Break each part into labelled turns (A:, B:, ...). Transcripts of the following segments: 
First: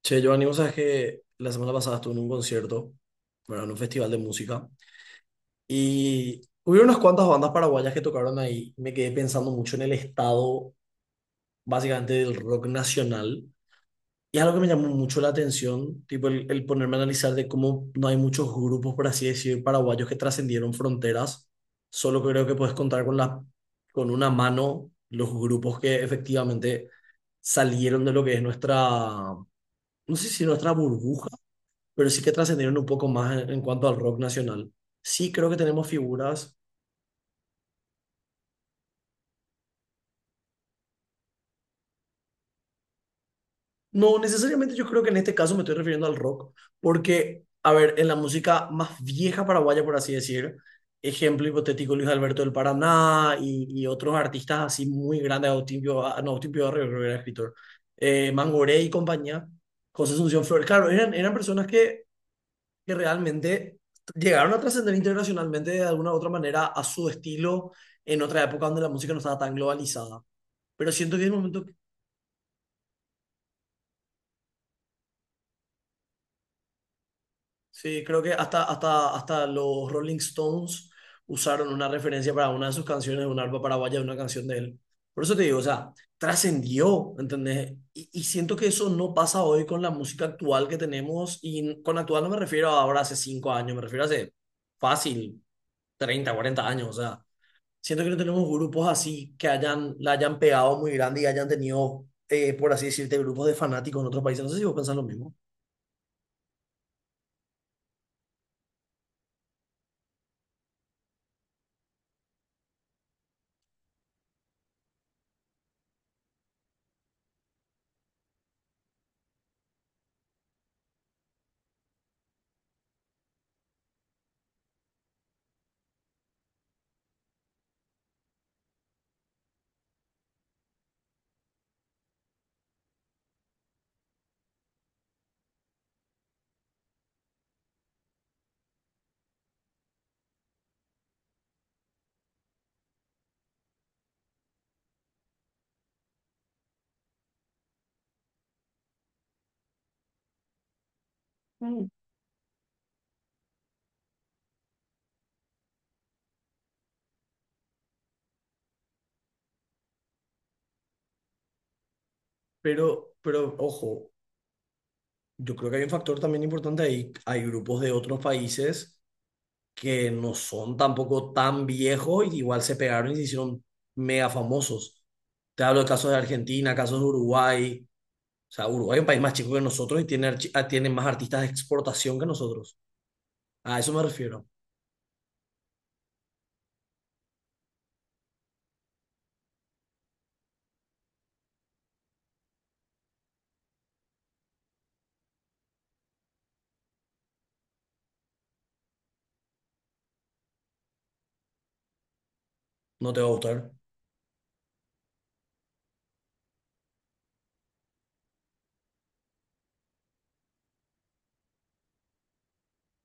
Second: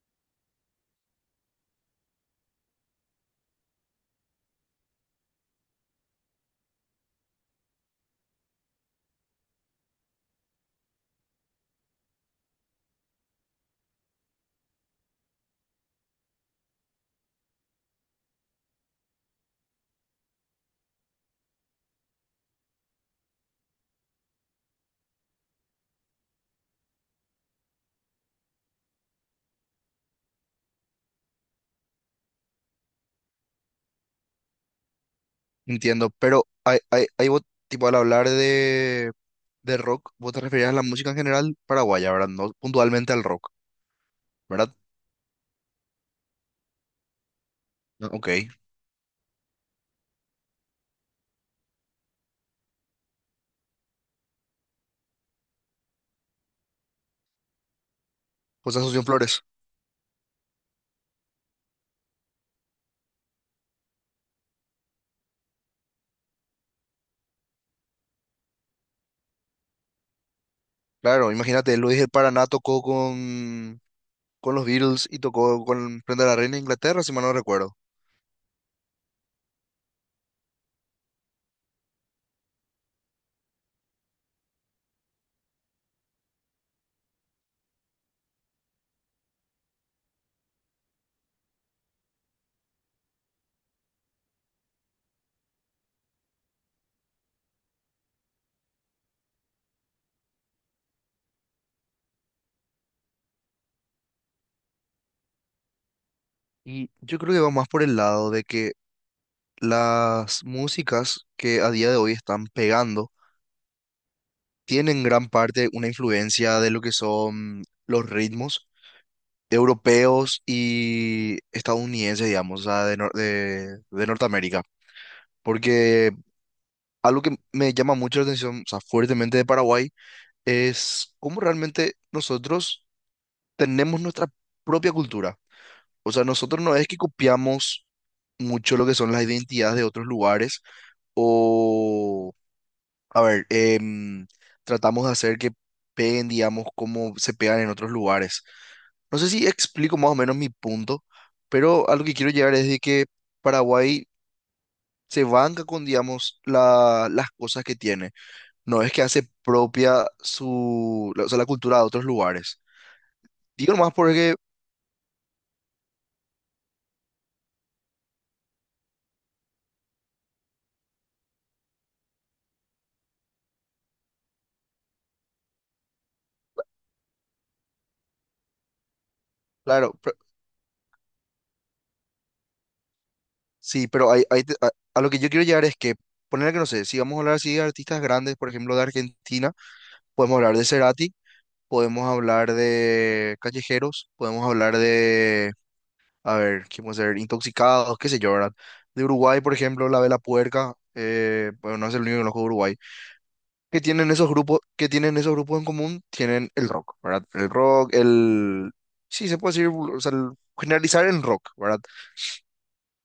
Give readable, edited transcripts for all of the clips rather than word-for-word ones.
A: Che, Giovanni, vos sabés que la semana pasada estuve en un concierto, bueno, en un festival de música, y hubo unas cuantas bandas paraguayas que tocaron ahí. Me quedé pensando mucho en el estado, básicamente, del rock nacional. Y es algo que me llamó mucho la atención, tipo el ponerme a analizar de cómo no hay muchos grupos, por así decir, paraguayos que trascendieron fronteras. Solo creo que puedes contar con con una mano los grupos que efectivamente salieron de lo que es nuestra, no sé si nuestra burbuja, pero sí que trascendieron un poco más en cuanto al rock nacional. Sí creo que tenemos
B: Entiendo, pero
A: figuras.
B: tipo, al hablar de rock, vos te referías a la música en general paraguaya, ¿verdad? No puntualmente al rock,
A: No
B: ¿verdad?
A: necesariamente, yo creo que en este caso me estoy refiriendo al rock, porque, a ver, en
B: No,
A: la
B: ok,
A: música más vieja paraguaya, por así decir, ejemplo hipotético Luis Alberto del Paraná y otros artistas así muy grandes, Agustín Pio, ah, no, Agustín Pio Barrio, creo que era escritor,
B: pues
A: Mangoré y
B: Asunción Flores.
A: compañía, José Asunción Flores, claro, eran personas que realmente llegaron a trascender internacionalmente de alguna u otra manera a su estilo en otra época donde la música no estaba tan globalizada. Pero siento que es
B: Claro,
A: el momento,
B: imagínate, Luis del Paraná tocó con los Beatles y tocó con Prenda la Reina de Inglaterra, si mal no recuerdo.
A: sí, creo que hasta los Rolling Stones usaron una referencia para una de sus canciones, una arpa paraguaya, de una canción de él. Por eso te digo, o sea, trascendió, ¿entendés? Y siento que eso no pasa hoy con la música actual que tenemos, y con actual no me refiero a ahora hace 5 años, me refiero a hace fácil, 30, 40 años, o sea, siento que no tenemos grupos así que hayan, la hayan pegado muy grande y hayan tenido, por así decirte, grupos de fanáticos en otros países. No sé si vos pensás lo mismo,
B: Y yo creo que va más por el lado de que las músicas que a día de hoy están pegando tienen gran parte una influencia de lo que son los ritmos europeos y estadounidenses, digamos, o sea, de, Nor- de Norteamérica. Porque algo que me llama mucho la atención, o sea, fuertemente de Paraguay, es cómo realmente nosotros tenemos nuestra propia cultura. O sea, nosotros no es que copiamos mucho lo que son las identidades de otros lugares o a ver, tratamos de hacer que peguen, digamos, como se pegan en otros lugares. No sé si explico más o menos mi punto, pero a lo que quiero llegar es de que Paraguay se banca con, digamos, las cosas que tiene. No es que hace propia su, o sea, la cultura de otros lugares.
A: pero
B: Digo más
A: ojo,
B: porque,
A: yo creo que hay un factor también importante ahí. Hay grupos de otros países que no son tampoco tan viejos y igual se pegaron y se hicieron mega famosos. Te hablo de casos de Argentina, casos de Uruguay. O sea, Uruguay es un país más chico que
B: claro,
A: nosotros y tiene, tiene más artistas de exportación que nosotros. A
B: sí,
A: eso me
B: pero
A: refiero.
B: a lo que yo quiero llegar es que, ponerle que no sé, si vamos a hablar así de artistas grandes, por ejemplo, de Argentina, podemos hablar de Cerati, podemos hablar de callejeros, podemos hablar de, a ver, ¿qué podemos ser? Intoxicados, qué sé yo, ¿verdad? De Uruguay, por ejemplo, la Vela Puerca, bueno, no es el único que conozco de Uruguay.
A: ¿No te va a gustar?
B: ¿Qué tienen esos grupos, qué tienen esos grupos en común? Tienen el rock, ¿verdad? Sí, se puede decir, o sea, generalizar en rock, ¿verdad?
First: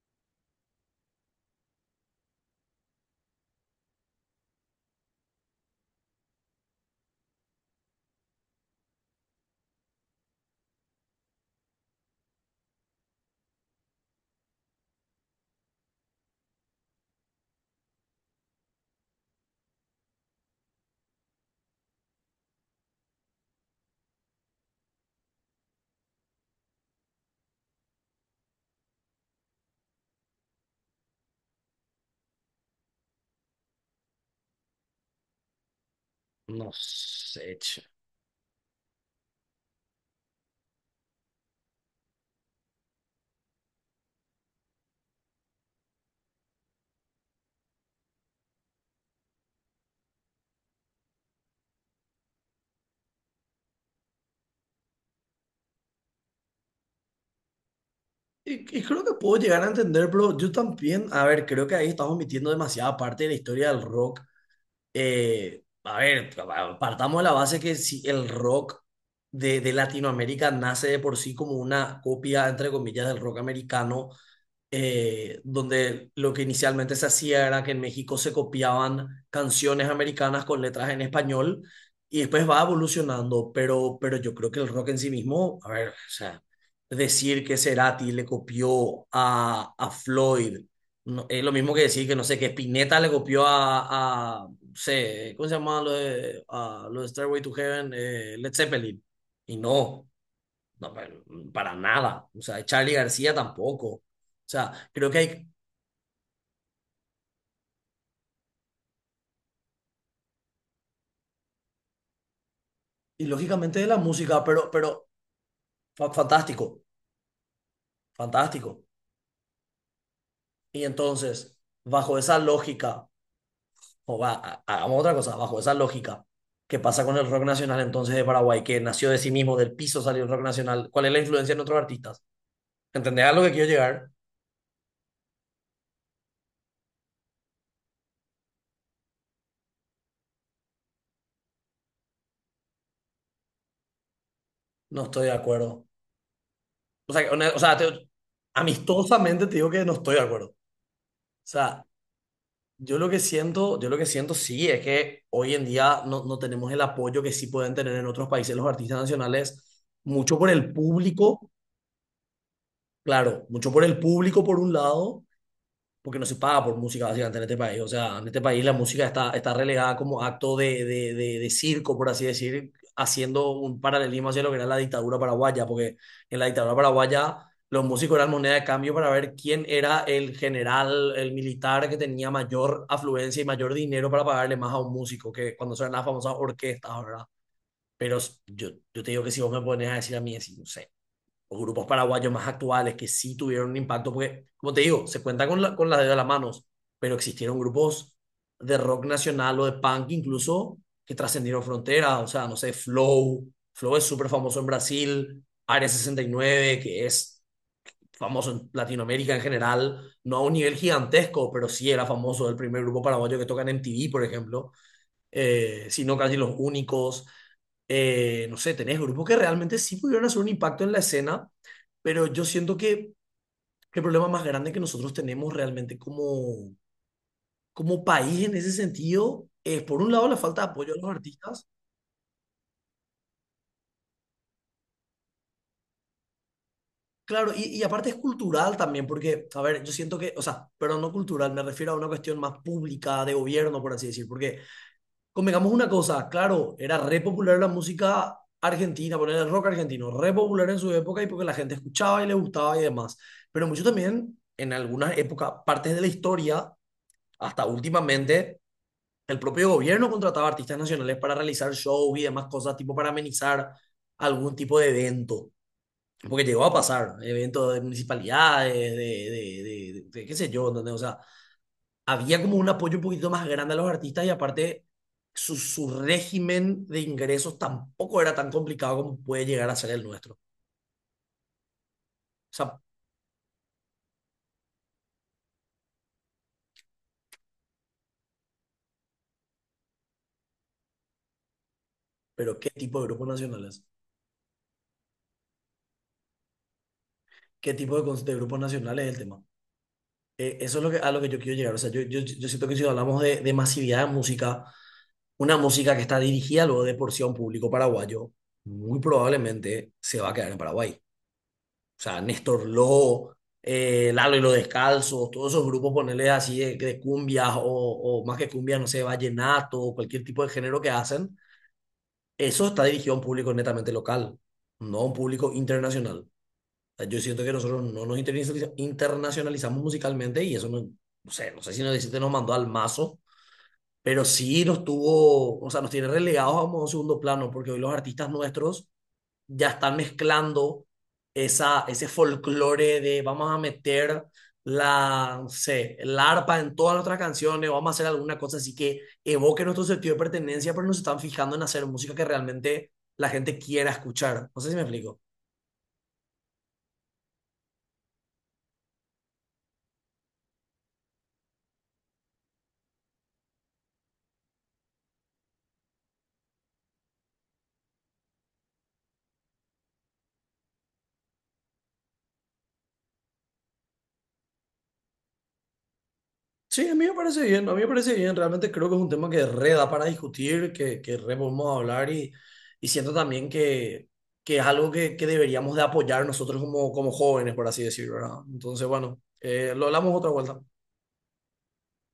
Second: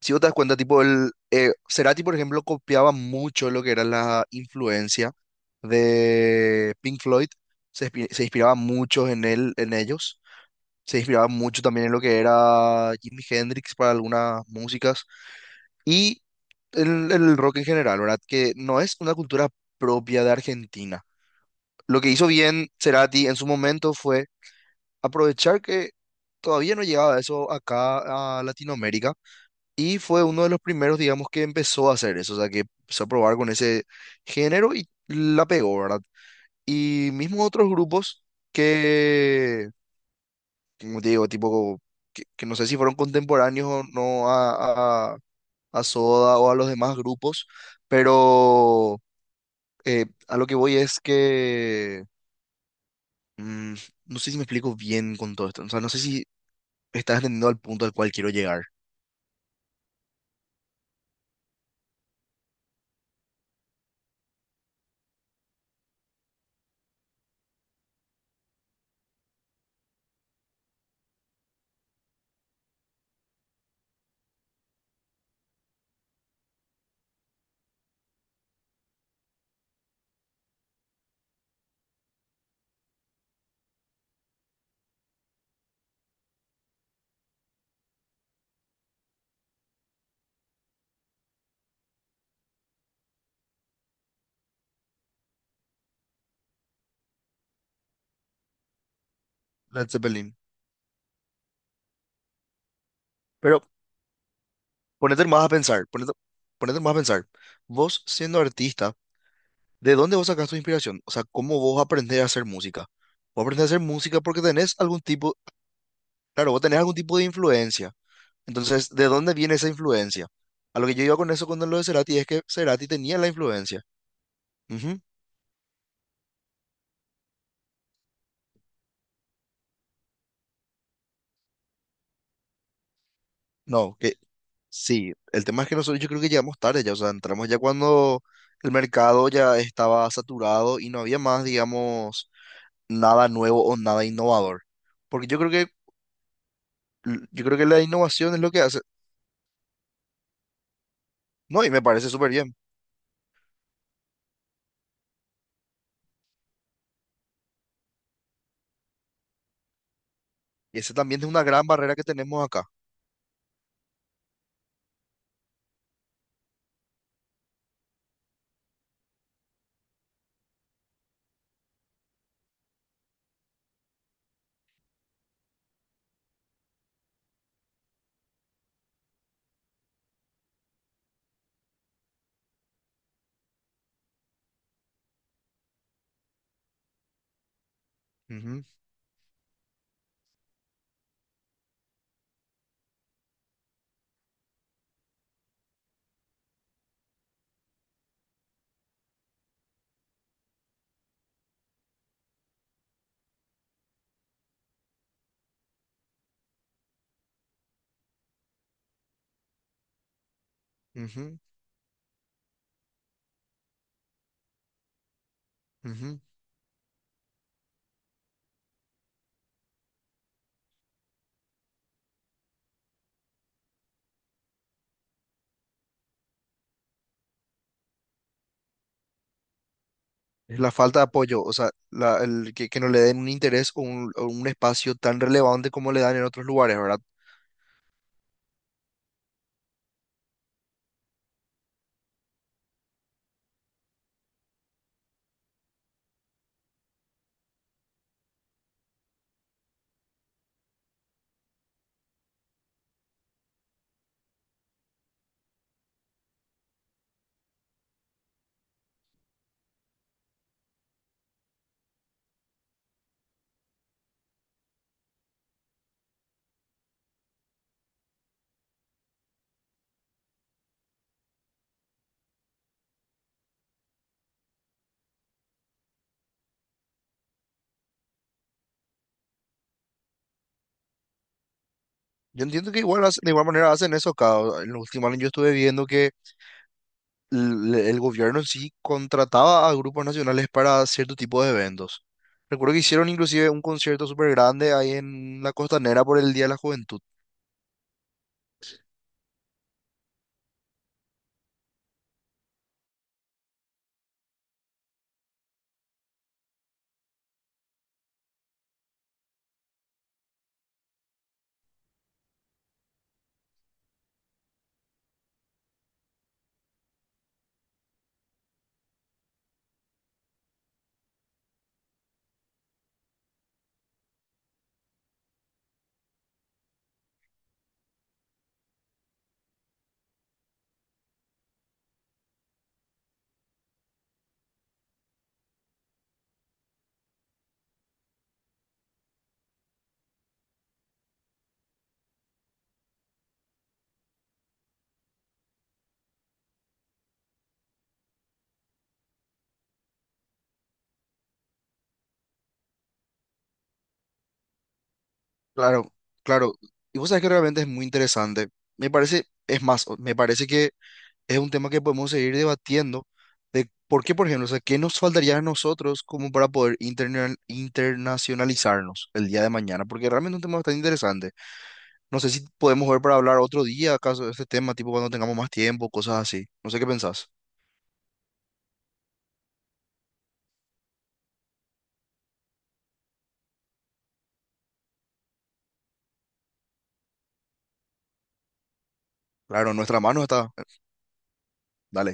B: Si vos te das cuenta, tipo, Cerati, por ejemplo, copiaba mucho lo que era la influencia de Pink Floyd, se inspiraba mucho en él, en ellos, se inspiraba mucho también en lo que era Jimi Hendrix para algunas músicas y el rock en general, ¿verdad? Que no es una cultura propia de Argentina. Lo que hizo bien Cerati en su momento fue aprovechar que todavía no llegaba eso acá a Latinoamérica y fue uno de los primeros, digamos, que empezó a hacer eso, o sea, que empezó a probar con ese género y la pegó, ¿verdad?
A: No
B: Y mismo
A: sé.
B: otros grupos que, como te digo, tipo, que no sé si fueron contemporáneos o no a, a Soda o a los demás grupos, pero a lo que voy es que, mm, no sé si me explico bien con todo esto, o sea, no sé si estás entendiendo al punto al cual quiero llegar.
A: Y creo que puedo llegar a entender, pero yo también, a ver, creo que ahí estamos omitiendo demasiada parte de la historia del rock. A ver, partamos de la base que si el rock de Latinoamérica nace de por sí como una copia, entre comillas, del rock americano, donde lo que inicialmente se hacía era que en México se copiaban canciones americanas con letras en español y después va evolucionando, pero yo creo que el rock en sí mismo, a ver, o sea, decir que Cerati le copió a Floyd, no, es lo mismo que decir que, no sé, que Spinetta le copió a no sé, ¿cómo se llama lo de, a, lo de Stairway to Heaven? Led Zeppelin. Y
B: Led
A: no,
B: Zeppelin,
A: no, para nada. O sea, Charlie García
B: pero
A: tampoco. O sea, creo que
B: ponete más
A: hay,
B: a pensar, ponete más a pensar, vos siendo artista, ¿de dónde vos sacás tu inspiración? O sea, ¿cómo vos aprendés a hacer música?
A: y
B: Vos aprendés a
A: lógicamente
B: hacer
A: de la
B: música porque
A: música, pero,
B: tenés algún
A: pero
B: tipo, claro, vos tenés
A: fantástico,
B: algún tipo de influencia.
A: fantástico.
B: Entonces, ¿de dónde viene esa influencia? A
A: Y
B: lo que yo iba con eso
A: entonces,
B: cuando lo de Cerati
A: bajo
B: es
A: esa
B: que Cerati
A: lógica,
B: tenía la influencia.
A: o va, hagamos
B: Ujú.
A: otra cosa, bajo esa lógica, ¿qué pasa con el rock nacional entonces de Paraguay, que nació de sí mismo, del piso salió el rock nacional? ¿Cuál es la influencia en otros artistas? ¿Entendés a lo que quiero
B: No,
A: llegar?
B: que sí, el tema es que nosotros yo creo que llegamos tarde ya, o sea, entramos ya cuando el mercado ya estaba saturado y no había más, digamos, nada nuevo o nada innovador.
A: No estoy
B: Porque
A: de acuerdo. O sea,
B: yo
A: o
B: creo que
A: sea,
B: la innovación es lo que hace.
A: amistosamente te digo que no estoy de acuerdo. O
B: No, y me
A: sea,
B: parece súper bien.
A: Yo lo que siento sí es que hoy en día no tenemos el apoyo que sí pueden tener en otros países los artistas nacionales, mucho por el
B: Y esa también es una
A: público,
B: gran barrera que tenemos acá.
A: claro, mucho por el público por un lado, porque no se paga por música básicamente en este país. O sea, en este país la música está, está relegada como acto de circo, por así decir, haciendo un paralelismo hacia lo que era la dictadura paraguaya, porque en la dictadura paraguaya los músicos eran moneda de cambio para ver quién era el general, el militar que tenía mayor afluencia y mayor dinero para pagarle más a un músico, que cuando son las famosas orquestas, ¿verdad? Pero
B: Ujú,
A: yo te digo que si vos me pones a decir a mí, así, no sé, o grupos paraguayos más actuales que sí tuvieron un impacto, porque, como te digo, se cuenta con con la dedo de las manos, pero existieron grupos de rock nacional o de punk incluso que trascendieron fronteras, o sea, no sé, Flow es súper famoso en Brasil, Área 69 que es famoso en Latinoamérica en general, no a un nivel
B: ujú,
A: gigantesco, pero sí era famoso el primer grupo paraguayo que toca en MTV, por ejemplo, sino
B: ujú.
A: casi los únicos. No sé, tenés grupos que realmente sí pudieron hacer un impacto en la escena, pero yo siento que el problema más grande que nosotros tenemos realmente como, como país en ese sentido es, por un lado, la
B: Es
A: falta de
B: la
A: apoyo a
B: falta de
A: los
B: apoyo, o
A: artistas.
B: sea, el que no le den un interés o un espacio tan relevante como le dan en otros lugares, ¿verdad?
A: Claro, y aparte es cultural también, porque, a ver, yo siento que, o sea, pero no cultural, me refiero a una cuestión más pública, de gobierno, por así decir, porque convengamos una cosa, claro, era re popular la música argentina, poner el rock argentino, re popular en su época y porque la gente escuchaba y le gustaba y demás. Pero mucho también, en algunas épocas, partes de la historia, hasta últimamente, el propio gobierno contrataba artistas nacionales para realizar shows y demás cosas, tipo para amenizar algún tipo de evento. Porque llegó a pasar, eventos de municipalidades, de qué sé yo, ¿entendés? O sea, había como un apoyo un poquito más grande a los artistas y aparte su régimen de ingresos tampoco era tan complicado como puede llegar a ser el nuestro. O
B: Yo entiendo
A: sea,
B: que igual de igual manera hacen eso acá. O en los últimos años yo estuve viendo que el gobierno en sí contrataba a grupos nacionales para cierto tipo de eventos.
A: pero ¿qué
B: Recuerdo que
A: tipo de
B: hicieron
A: grupos
B: inclusive un
A: nacionales?
B: concierto súper grande ahí en la Costanera por el Día de la Juventud.
A: ¿Qué tipo de grupos nacionales es el tema? Eso es a lo que yo quiero llegar. O sea, yo siento que si hablamos de masividad de música, una música que está dirigida luego de por sí a un público paraguayo, muy probablemente se va a quedar en Paraguay. O sea, Néstor Lobo, Lalo y los Descalzos, todos esos grupos, ponerles así de cumbias o más que cumbias, no sé, vallenato o cualquier tipo de género que hacen, eso está dirigido a un público netamente local, no a un público internacional. O sea, yo siento que nosotros no nos internacionalizamos musicalmente y eso no, no sé, no sé si nos deciste nos mandó al mazo, pero sí nos tuvo, o sea, nos tiene relegados a un segundo plano porque hoy los artistas nuestros ya están mezclando ese folclore de vamos a meter no sé, el arpa en todas nuestras canciones, vamos a hacer alguna cosa así que evoque nuestro sentido de pertenencia, pero nos están fijando en hacer música que realmente la gente quiera escuchar. No sé si me explico.
B: Claro, claro. Y vos sabés que realmente es muy interesante. Me parece, es más, me parece que es un tema que podemos seguir debatiendo de por qué, por ejemplo, o sea, qué nos faltaría a nosotros como para poder internacionalizarnos el día de mañana, porque realmente es un tema bastante interesante. No sé si podemos ver para hablar otro día acaso de este tema, tipo cuando tengamos más tiempo, cosas así. No sé
A: Sí,
B: qué
A: a mí me
B: pensás.
A: parece bien, a mí me parece bien. Realmente creo que es un tema que re da para discutir, que re podemos hablar y siento también que es algo que deberíamos de apoyar nosotros como, como jóvenes, por así decirlo, ¿verdad? Entonces, bueno,
B: Claro, en
A: lo
B: nuestra
A: hablamos
B: mano
A: otra
B: está.
A: vuelta.
B: Dale.